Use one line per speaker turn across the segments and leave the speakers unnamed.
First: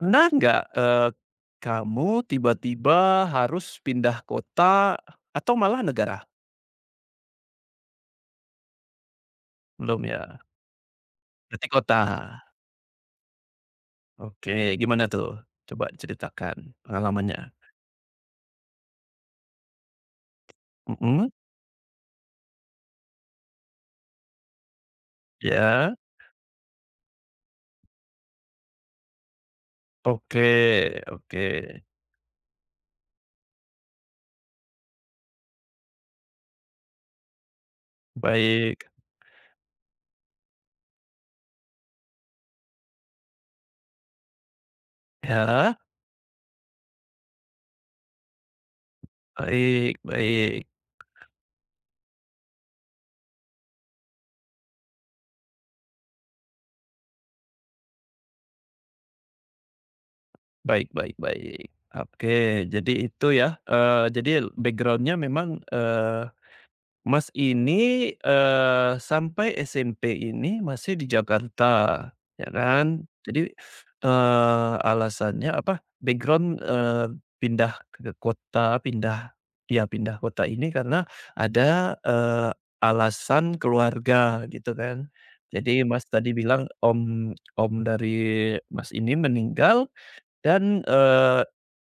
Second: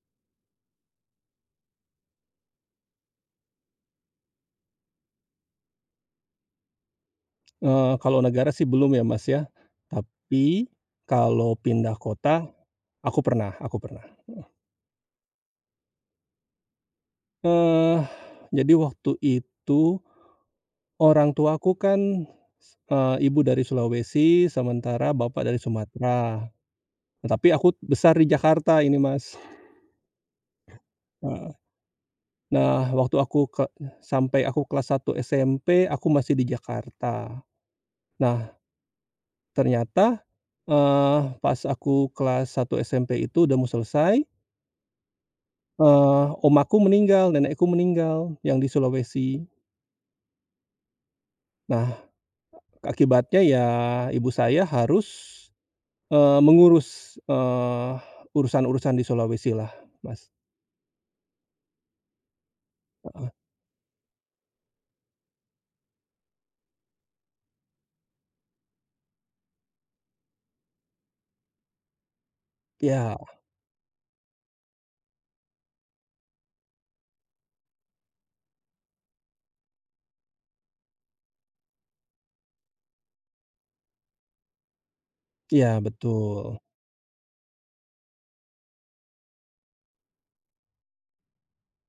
Pernah nggak, kamu tiba-tiba harus pindah kota atau malah negara?
Kalau negara sih belum ya, Mas, ya.
Belum ya?
Tapi kalau
Berarti
pindah
kota.
kota, aku pernah aku pernah.
Oke, gimana tuh? Coba ceritakan pengalamannya.
Eee, jadi waktu itu
Mhm,
orang tuaku kan, ibu dari Sulawesi, sementara bapak dari
ya.
Sumatera. Nah, tapi aku besar di Jakarta ini, Mas.
Oke oke.
Heeh. Nah, waktu aku ke sampai aku kelas satu SMP, aku masih di Jakarta. Nah,
Baik.
ternyata, pas aku kelas satu SMP itu udah mau selesai.
Ya,
Om aku meninggal, nenekku meninggal yang di Sulawesi.
baik baik.
Nah, akibatnya ya ibu saya harus, mengurus, urusan-urusan di Sulawesi lah, Mas.
Baik baik baik. Oke, jadi itu ya, jadi backgroundnya memang, Mas ini, sampai SMP ini masih di Jakarta, ya kan.
Iya
Jadi, alasannya apa, background, pindah ke kota, pindah iya pindah kota ini karena ada, alasan keluarga gitu kan.
iya
Jadi Mas tadi
betul.
bilang om om dari Mas ini meninggal dan,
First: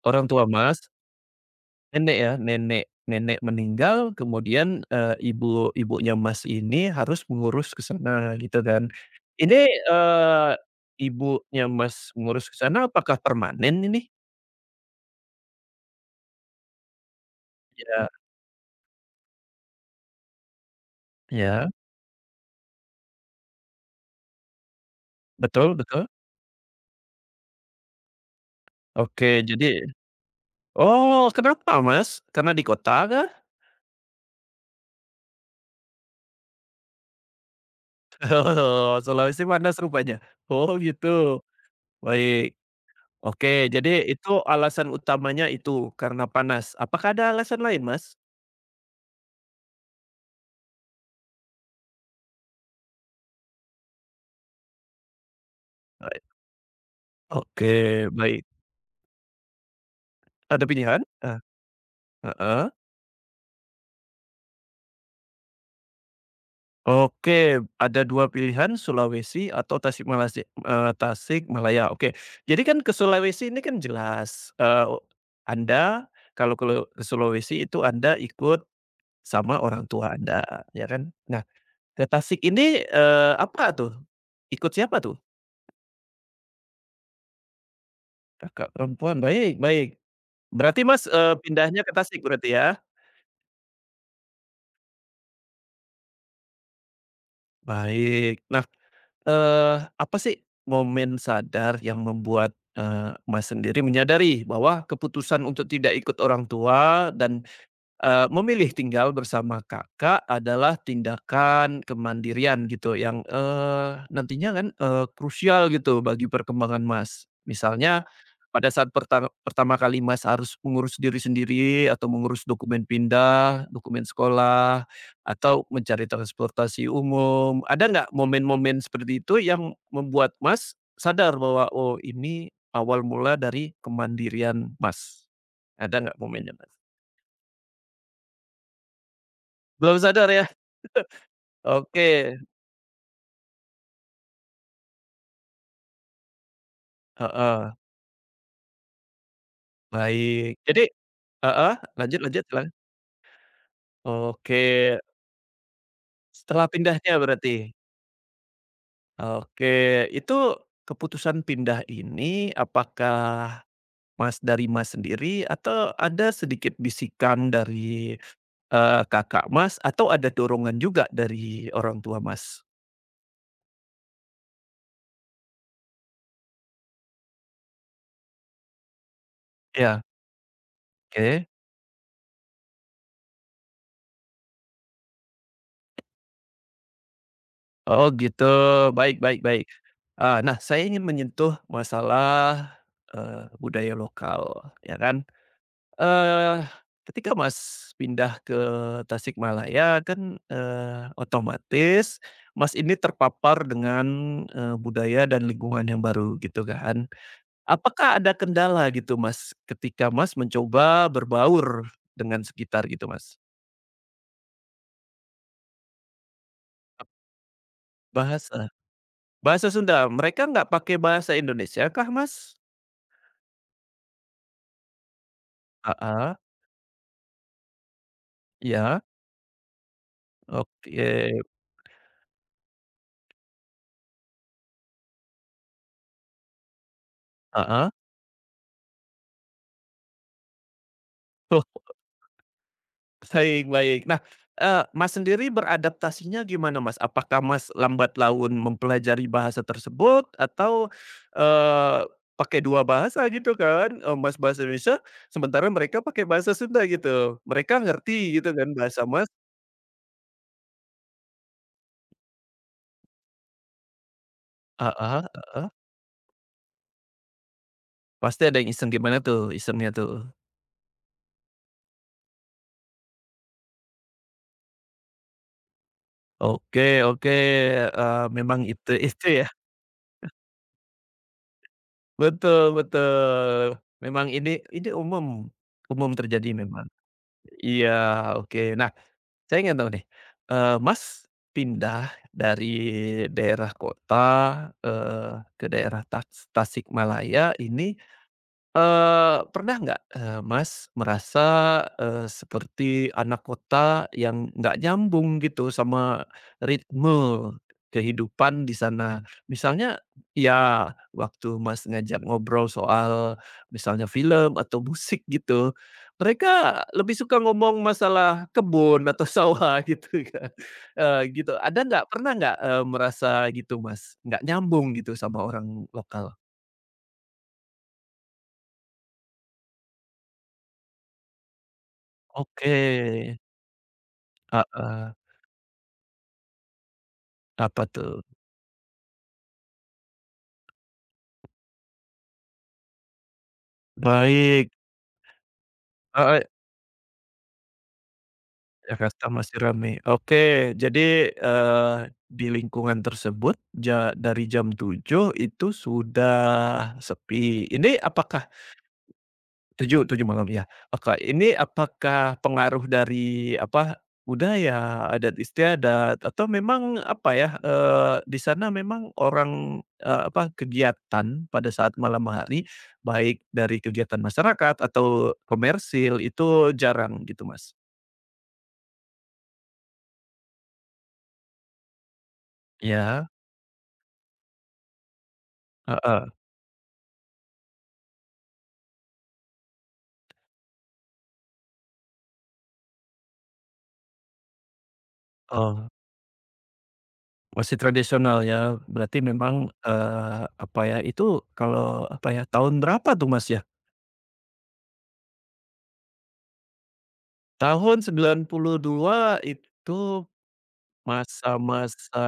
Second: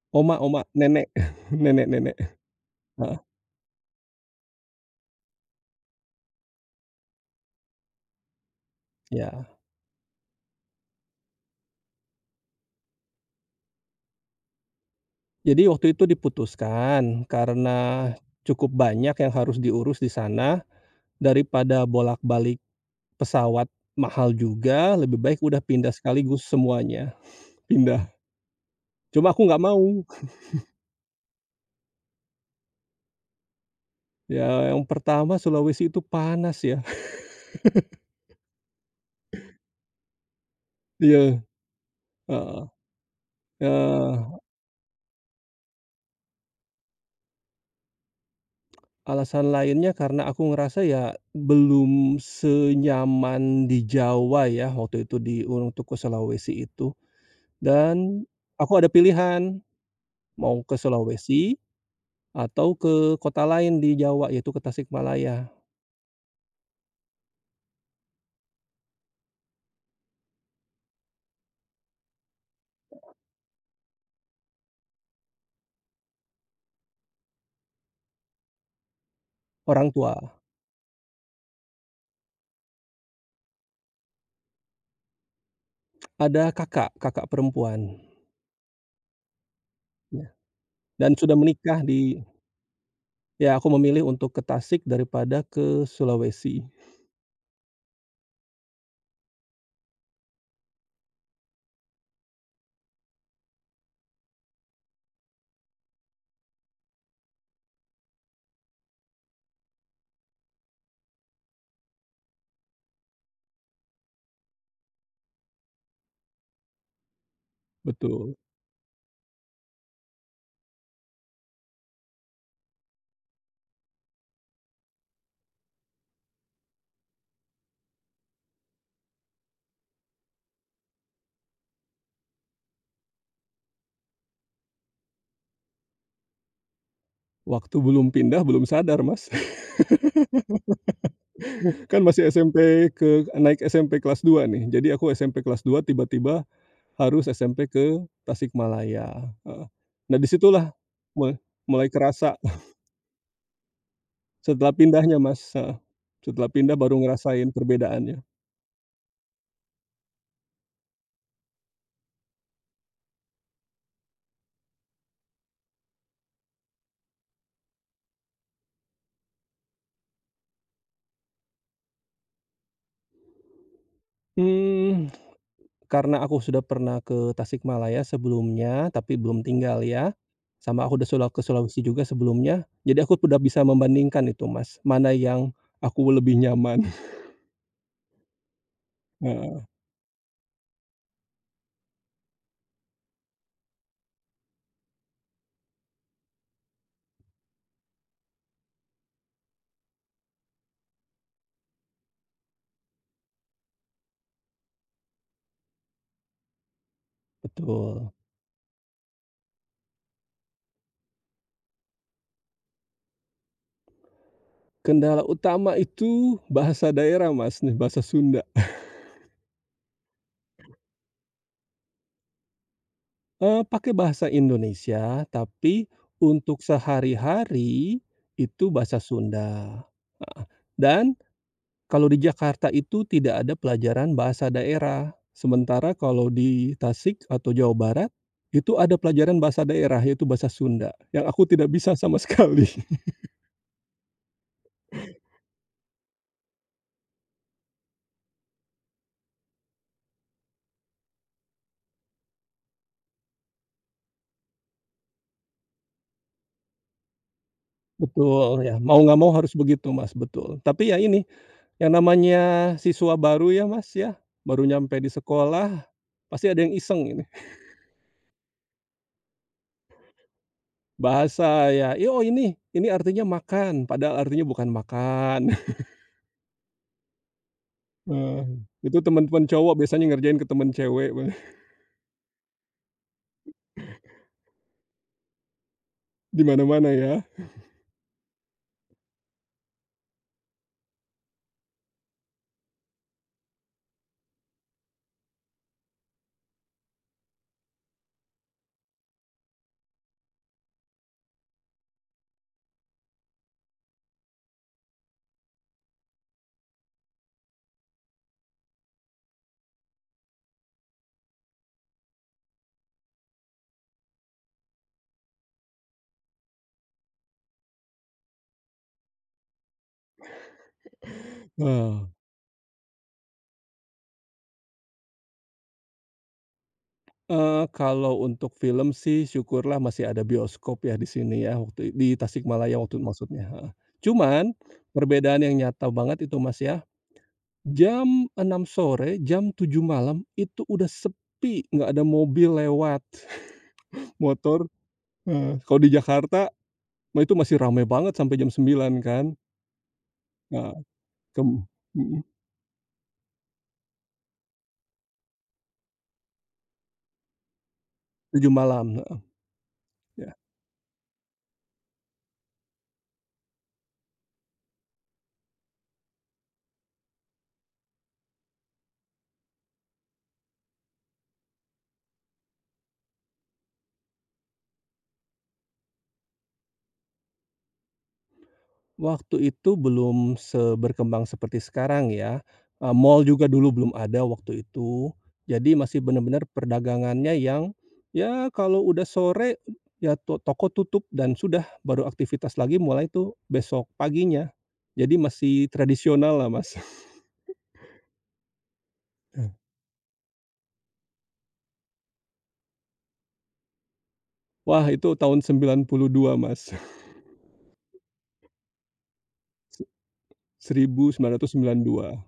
orang
Oma
tua
oma,
Mas.
nenek, nenek
Nenek
nenek,
ya, nenek
heeh,
nenek meninggal kemudian, ibu ibunya Mas ini harus mengurus ke sana gitu kan.
iya.
Ini, eee, ibunya Mas mengurus ke sana apakah permanen ini?
Jadi waktu itu diputuskan
Ya,
karena cukup banyak yang harus diurus di sana,
ya,
daripada bolak-balik pesawat mahal juga, lebih baik udah
betul
pindah
betul.
sekaligus semuanya, pindah.
Oke
Cuma aku nggak
jadi
mau.
oh kenapa Mas? Karena di kota kah?
Ya, yang pertama Sulawesi itu panas ya.
Oh Sulawesi panas rupanya? Oh gitu,
Iya,
baik.
heeh.
Oke jadi itu
Eee,
alasan utamanya itu karena panas, apakah ada alasan lain Mas?
Alasan lainnya karena aku ngerasa ya belum senyaman di Jawa ya, waktu itu untuk ke
Baik,
Sulawesi itu.
oke
Dan
baik.
aku ada pilihan, mau
Ada
ke
pilihan? Eh,
Sulawesi
heeh.
atau ke kota lain di Jawa yaitu ke Tasikmalaya.
Oke, ada 2 pilihan Sulawesi atau Tasik Malasi Tasikmalaya, oke. Jadi kan ke Sulawesi ini kan jelas, Anda kalau ke Sulawesi itu Anda ikut sama orang
Orang
tua
tua,
Anda, ya kan. Nah, ke Tasik ini, apa tuh? Ikut siapa tuh?
ada kakak, kakak perempuan,
Kakak perempuan, baik baik.
ya,
Berarti Mas,
dan sudah menikah
pindahnya ke Tasik berarti ya?
ya aku memilih untuk ke Tasik daripada ke Sulawesi,
Baik. Nah, apa sih momen sadar yang membuat, Mas sendiri menyadari bahwa keputusan untuk tidak ikut orang tua dan, memilih tinggal bersama Kakak adalah tindakan kemandirian gitu yang, nantinya kan, krusial gitu bagi perkembangan Mas? Misalnya
betul.
pada saat pertama pertama kali Mas harus mengurus diri sendiri atau mengurus dokumen pindah, dokumen sekolah, atau mencari transportasi umum, ada nggak momen-momen seperti itu yang membuat Mas sadar bahwa, "Oh, ini awal mula dari kemandirian Mas." Ada nggak momennya, Mas?
Waktu belum pindah, belum sadar, Mas.
Belum sadar ya?
Kan masih
Oke,
SMP naik SMP kelas 2 nih. Jadi aku SMP kelas 2 tiba-tiba harus SMP
heeh,
ke Tasikmalaya, heeh. Nah,
baik.
disitulah
Jadi
situlah
heeh,
mulai
lanjut
kerasa
lanjut, silakan.
setelah
Oke,
pindahnya, Mas, heeh. Setelah
setelah
pindah baru
pindahnya
ngerasain
berarti?
perbedaannya.
Oke, itu keputusan pindah ini apakah Mas dari Mas sendiri atau ada sedikit bisikan dari, kakak Mas atau ada dorongan juga dari orang tua Mas?
Mmm, karena aku sudah pernah ke Tasikmalaya sebelumnya, tapi belum tinggal
Ya,
ya, sama aku udah ke
oke.
Sulawesi juga sebelumnya, jadi aku udah bisa membandingkan itu, Mas, mana yang aku lebih nyaman.
Oh gitu, baik baik baik. Nah saya ingin menyentuh masalah, budaya lokal, ya kan. Eee, ketika Mas pindah ke Tasikmalaya kan, otomatis Mas ini terpapar dengan, budaya dan lingkungan yang baru gitu kan.
Betul.
Apakah ada kendala gitu Mas, ketika Mas mencoba berbaur dengan sekitar gitu Mas?
Kendala utama itu bahasa daerah, Mas, nih, bahasa Sunda.
Bahasa bahasa Sunda, mereka nggak pakai bahasa Indonesia kah Mas?
Pakai bahasa Indonesia, tapi
Ah, ah,
untuk sehari-hari itu
ya,
bahasa Sunda, heeh. Dan
oke,
kalau di Jakarta itu tidak ada pelajaran bahasa daerah. Sementara kalau di Tasik atau
Ah,
Jawa
heeh.
Barat, itu ada pelajaran bahasa daerah, yaitu bahasa Sunda, yang aku tidak bisa sama sekali.
Baik baik. Nah, Mas sendiri beradaptasinya gimana Mas? Apakah Mas lambat laun mempelajari bahasa tersebut atau, eee, pakai 2 bahasa gitu kan, Mas bahasa Indonesia, sementara mereka pakai bahasa Sunda gitu. Mereka ngerti gitu
Betul,
kan
ya, mau
bahasa
nggak
Mas
mau harus begitu, Mas, betul. Tapi ya ini, yang namanya siswa baru ya, Mas, ya, baru
ah
nyampe di
ah ah, ah.
sekolah, pasti ada yang iseng ini.
Pasti ada yang iseng gimana tuh isengnya tuh?
Bahasa ya, "Ih, oh ini, artinya makan," padahal artinya bukan makan.
Oke oke,
Nah,
memang itu
itu
itu
teman-teman
ya.
cowok biasanya ngerjain ke teman cewek.
Betul betul. Memang ini umum umum
Di
terjadi memang.
mana-mana ya.
Iya, oke. Nah, saya ingin tahu nih, Mas pindah dari daerah kota, ke daerah Tas Tasikmalaya ini. Pernah nggak, Mas, merasa, seperti anak kota yang nggak nyambung gitu sama ritme kehidupan di sana? Misalnya, ya waktu Mas ngajak ngobrol soal misalnya film atau musik gitu, mereka lebih suka ngomong masalah kebun atau sawah gitu kan, gitu. Ada nggak,
Nah,
pernah nggak, merasa gitu Mas, nggak nyambung gitu sama orang lokal?
kalau untuk film sih syukurlah masih ada bioskop ya di sini ya, waktu di
Oke,
Tasikmalaya waktu maksudnya, heeh. Cuman
heeh.
perbedaan yang nyata banget itu, Mas, ya.
Apa tuh?
Jam enam sore, jam tujuh malam itu udah sepi, nggak ada mobil lewat, motor,
Baik,
heeh, kalau di
heeh,
Jakarta mah itu masih ramai banget sampai jam sembilan kan.
Jakarta masih rame. Oke,
Nah,
jadi,
kem
eee,
mhm,
di lingkungan tersebut ja dari jam tujuh itu sudah sepi. Ini apakah
7.00 malam, heeh.
7 7 malam ya. Oka ini apakah pengaruh dari apa, budaya, adat istiadat atau memang apa ya, di sana memang orang, apa, kegiatan pada saat malam hari, baik dari kegiatan masyarakat atau komersil itu jarang gitu, Mas?
Waktu itu belum seberkembang seperti sekarang ya, mall
Ya,
juga dulu belum ada waktu itu, jadi masih
heeh.
benar-benar perdagangannya yang, ya kalau udah sore ya toko tutup dan sudah baru aktivitas lagi mulai tuh besok paginya. Jadi masih
Oh,
tradisional lah Mas.
masih tradisional ya. Berarti memang, apa ya, itu kalau apa ya, tahun berapa tuh, Mas, ya?
Wah itu tahun 92 Mas,
Tahun 92
se
itu
1992.
masa-masa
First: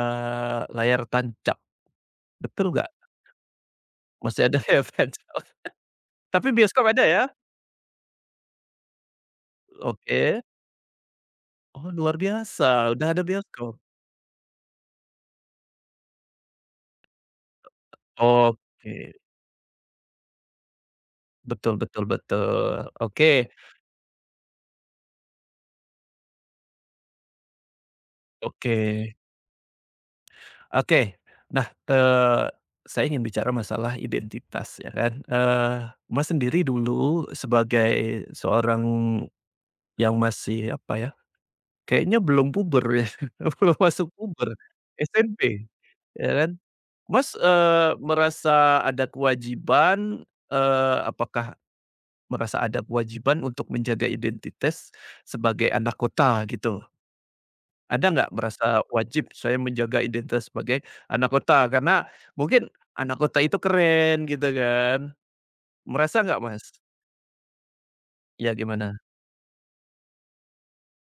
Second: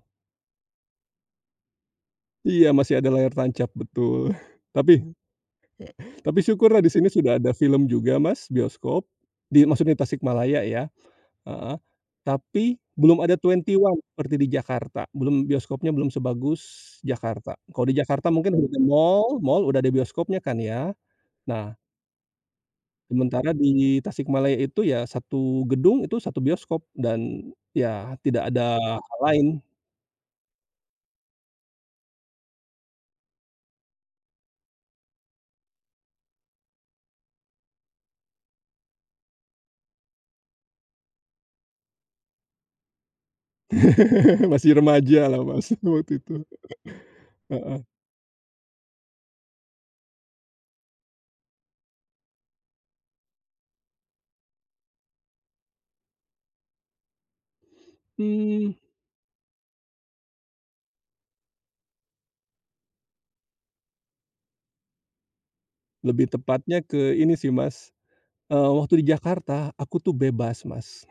layar tancap,
Iya
betul nggak?
masih ada layar tancap betul.
Masih ada layar
Tapi
tancap?
Tapi
Tapi
syukurlah
bioskop
di
ada
sini
ya?
sudah ada film juga Mas, bioskop, maksudnya
Oke.
Tasikmalaya ya, heeh.
Oh luar biasa,
Tapi
udah
belum
ada
ada
bioskop?
Twenty One seperti di Jakarta, belum bioskopnya belum sebagus Jakarta. Kalau di Jakarta mungkin udah ada
Oke,
mall mall udah ada bioskopnya kan ya.
betul
Nah,
betul betul.
sementara
Oke
di Tasikmalaya itu ya satu gedung itu satu bioskop dan ya tidak ada
oke
hal lain.
oke. Nah, saya ingin bicara masalah identitas ya kan, Mas sendiri dulu sebagai seorang yang masih apa ya, kayaknya belum puber ya, belum masuk puber,
Masih remajalah
SMP
Mas waktu
ya
itu,
kan? Mas,
heeh.
merasa ada kewajiban, apakah merasa ada kewajiban untuk menjaga identitas sebagai anak kota gitu? Ada nggak merasa
Mmm,
wajib saya menjaga identitas sebagai anak kota? Karena mungkin anak kota itu keren gitu kan. Merasa
Lebih
nggak Mas?
tepatnya ke ini sih Mas.
Ya gimana?
Waktu di Jakarta, aku tuh bebas, Mas.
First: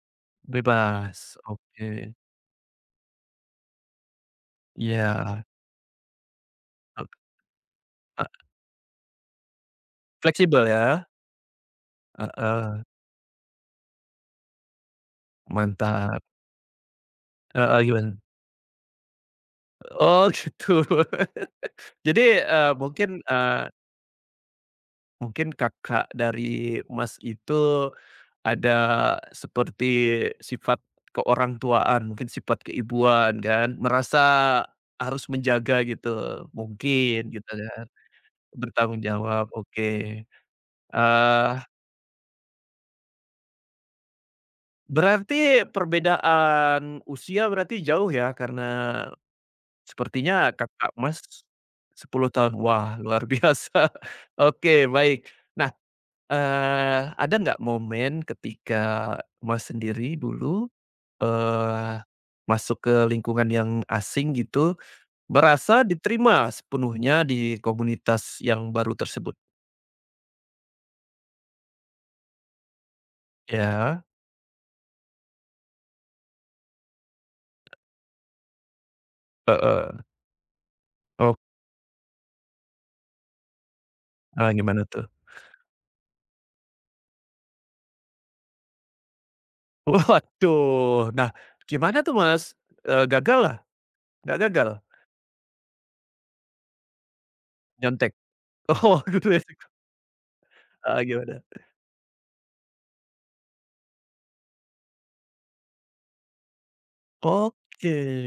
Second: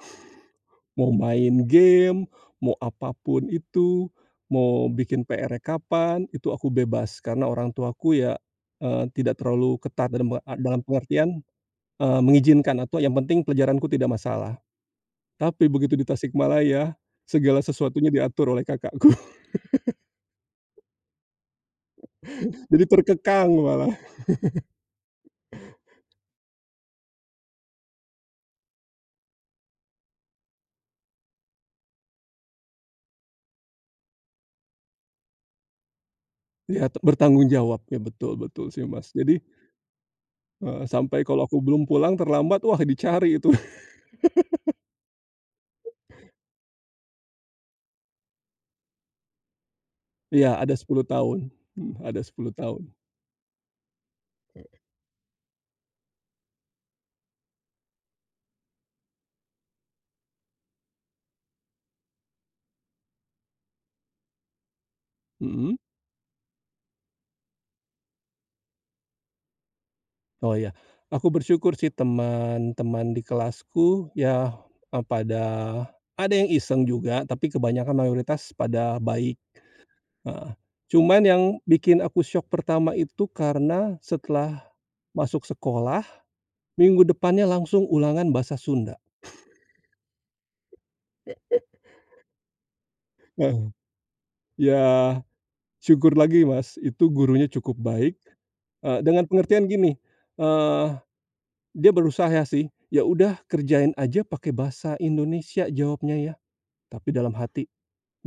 Mau
Bebas,
main
oke.
game, mau apapun itu, mau bikin
Iya,
PR-nya kapan, itu aku
ek
bebas. Karena orang tuaku
e
ya, tidak terlalu ketat
fleksibel
dalam
ya?
pengertian, mengizinkan
Heeh,
atau yang penting pelajaranku tidak masalah. Tapi begitu di
mantap.
Tasikmalaya, segala
Heeh,
sesuatunya
gimana?
diatur oleh kakakku.
Oh gitu. Jadi,
Jadi
mungkin,
terkekang malah.
mungkin kakak dari Mas itu ada seperti sifat keorangtuaan, mungkin sifat keibuan kan, merasa harus menjaga gitu,
Ya,
mungkin
bertanggung
gitu ya,
jawab. Ya, betul betul sih,
bertanggung
Mas. Jadi,
jawab, oke.
sampai kalau aku
Eee,
belum pulang terlambat, wah dicari itu.
berarti perbedaan usia berarti jauh ya? Karena sepertinya
Iya, ada
kakak
10
Mas
tahun, mhm, ada
10
10
tahun,
tahun,
wah luar biasa, oke baik. Ada nggak momen ketika Mas sendiri dulu, eee, masuk ke lingkungan yang asing gitu,
mhm.
merasa diterima sepenuhnya di komunitas yang baru tersebut?
Oh iya, aku bersyukur sih teman-teman di
Ya,
kelasku ya, pada ada yang iseng juga, tapi kebanyakan mayoritas pada baik,
heeh,
heeh. Cuman
oh,
yang bikin aku syok pertama itu karena setelah
gimana tuh?
masuk sekolah, minggu depannya langsung ulangan bahasa Sunda.
Waduh, nah gimana tuh Mas? Gagal
Nah,
lah?
oh.
Nggak gagal?
Ya syukur lagi Mas, itu gurunya cukup
Nyontek?
baik,
Oh,
dengan
gitu ya?
pengertian gini. eee
Heeh, gimana?
Dia berusaha sih, "Ya udah kerjain aja pakai bahasa Indonesia," jawabnya ya. Tapi dalam hati,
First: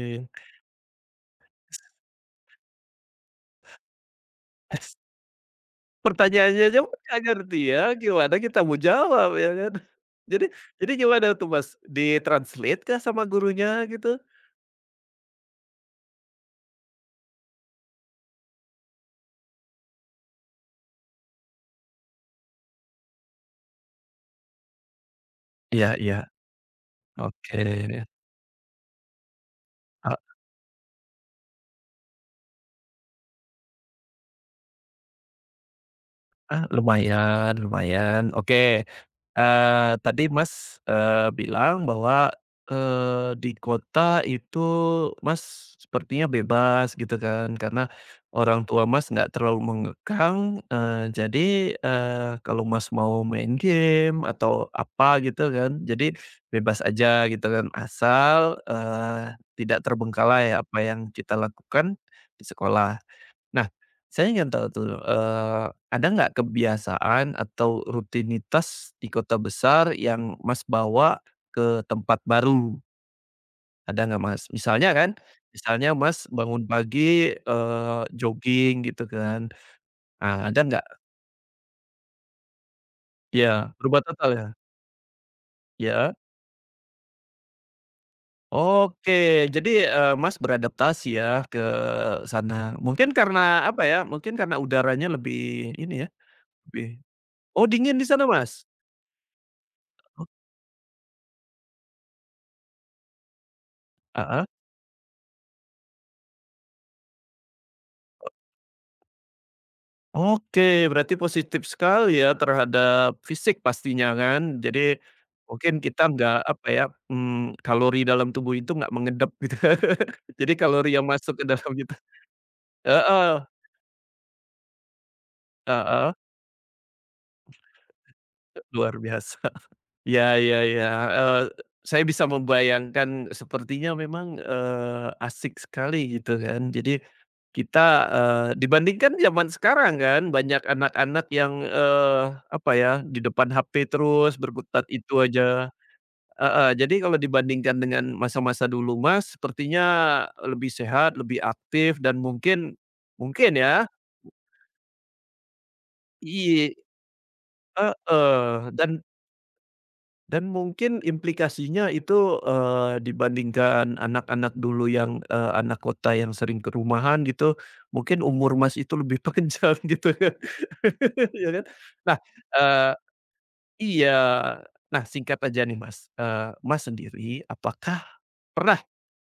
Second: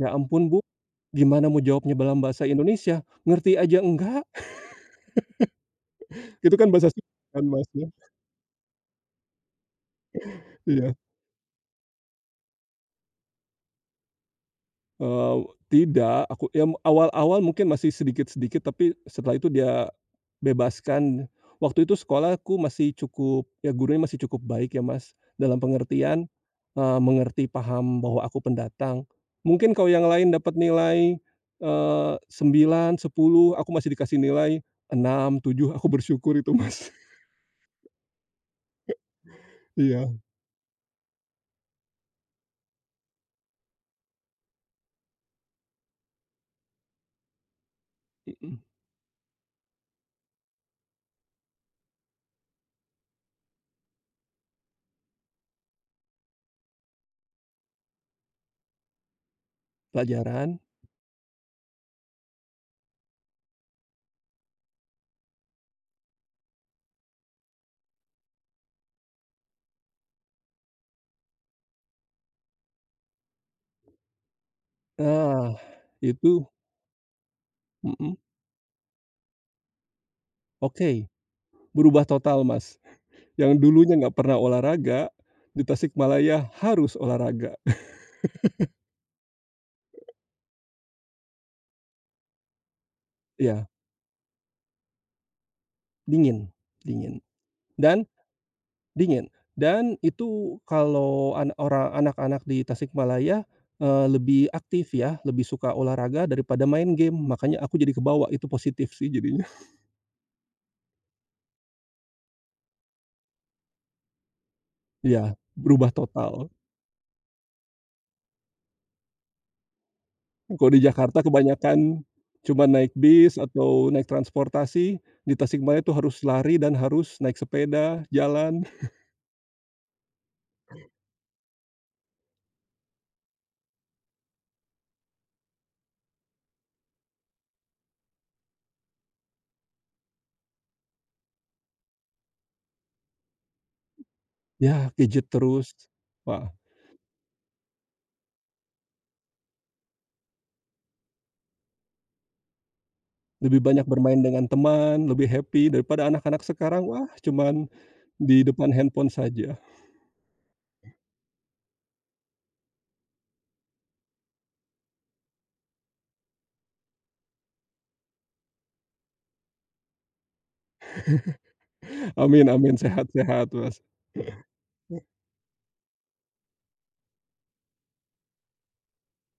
"Ya ampun Bu, gimana mau jawabnya dalam bahasa Indonesia? Ngerti aja enggak?" Itu
Pertanyaannya
kan
aja
bahasa
nggak
Sunda kan
ngerti
Mas
ya,
ya?
gimana kita mau jawab ya kan? Jadi jadi
Iya,
gimana tuh Mas, di-translate kah sama gurunya gitu?
eee, tidak, aku ya awal-awal mungkin masih sedikit-sedikit, tapi setelah itu dia bebaskan. Waktu itu sekolahku masih cukup ya gurunya masih cukup baik ya Mas, dalam
Iya iya,
pengertian, mengerti
oke,
paham bahwa aku pendatang. Mungkin kalau yang lain dapat nilai, 9, 10, aku masih dikasih nilai 6, 7 aku bersyukur itu
heeh,
Mas.
lumayan lumayan, oke.
Iya,
Tadi Mas, bilang bahwa, di kota itu Mas sepertinya bebas gitu kan, karena
mhm,
orang tua Mas nggak terlalu mengekang, jadi, kalau Mas mau main game atau apa gitu kan, jadi bebas aja gitu kan, asal, tidak terbengkalai
pelajaran.
apa yang kita lakukan di sekolah. Nah, saya ingin tahu tuh, ada nggak kebiasaan atau rutinitas di kota besar yang Mas bawa ke tempat baru? Ada nggak Mas? Misalnya kan,
Nah,
misalnya Mas
itu
bangun pagi,
mhm,
jogging gitu kan. Nah, ada nggak?
oke, berubah total Mas. Yang
Ya,
dulunya
berubah
nggak
total
pernah
ya?
olahraga, di
Ya,
Tasikmalaya harus olahraga.
oke, jadi, Mas beradaptasi ya ke sana. Mungkin karena
Ya
apa ya, mungkin karena udaranya lebih ini ya,
dingin
lebih
dingin.
oh dingin
Dan
di sana Mas?
dingin, dan
Oh,
itu kalau an ora anak-anak di Tasikmalaya, lebih aktif ya, lebih suka olahraga daripada main game, makanya aku jadi kebawa itu positif sih jadinya.
oke, berarti positif sekali ya terhadap fisik pastinya kan. Jadi
Ya
mungkin
berubah
kita nggak,
total.
apa ya, kalori dalam tubuh itu nggak mengedap gitu. Jadi
Kalau di
kalori yang
Jakarta
masuk ke dalam itu
kebanyakan cuman naik bis
heeh,
atau naik transportasi, di Tasikmalaya itu
heeh,
harus lari dan harus naik sepeda, jalan.
luar biasa. Ya ya ya, eee, saya bisa membayangkan sepertinya memang, asik sekali gitu kan. Jadi kita, dibandingkan zaman sekarang kan banyak anak-anak yang, apa ya, di depan HP terus
Ya
berkutat itu
gadget terus.
aja.
Wah,
Heeh, jadi kalau dibandingkan dengan masa-masa dulu Mas, sepertinya lebih sehat, lebih aktif dan mungkin mungkin
lebih banyak
ya
bermain dengan teman, lebih happy daripada anak-anak
i
sekarang, wah cuman di depan
heeh,
handphone saja.
dan mungkin implikasinya itu, dibandingkan anak-anak dulu yang, anak kota yang sering ke rumahan gitu, mungkin umur Mas itu lebih panjang gitu kan, ya kan? Nah,
Amin amin,
eee
sehat-sehat, Mas.
iya. Nah singkat aja nih Mas, Mas sendiri apakah pernah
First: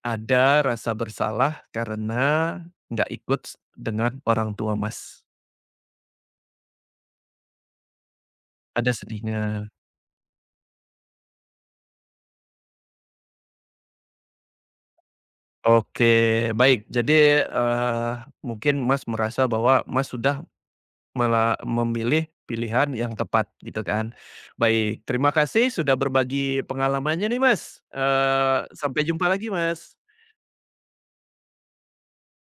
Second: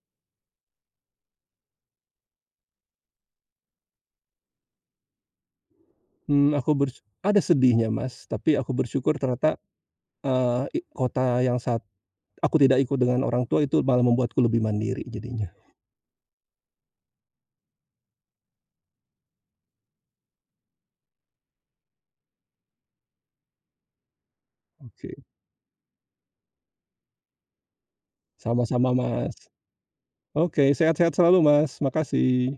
ada rasa bersalah karena nggak ikut s dengan orang tua, Mas.
Aku ada sedihnya, Mas, tapi aku
Ada
bersyukur ternyata,
sedihnya.
eee, i kota yang saat aku tidak ikut dengan orang tua itu malah membuatku lebih mandiri jadinya.
Oke, baik. Jadi, mungkin Mas merasa bahwa Mas sudah malah memilih pilihan yang tepat gitu kan. Baik,
Oke,
terima kasih sudah berbagi pengalamannya nih, Mas.
sama-sama,
Sampai jumpa
Mas.
lagi, Mas.
Oke, sehat-sehat selalu, Mas, makasih.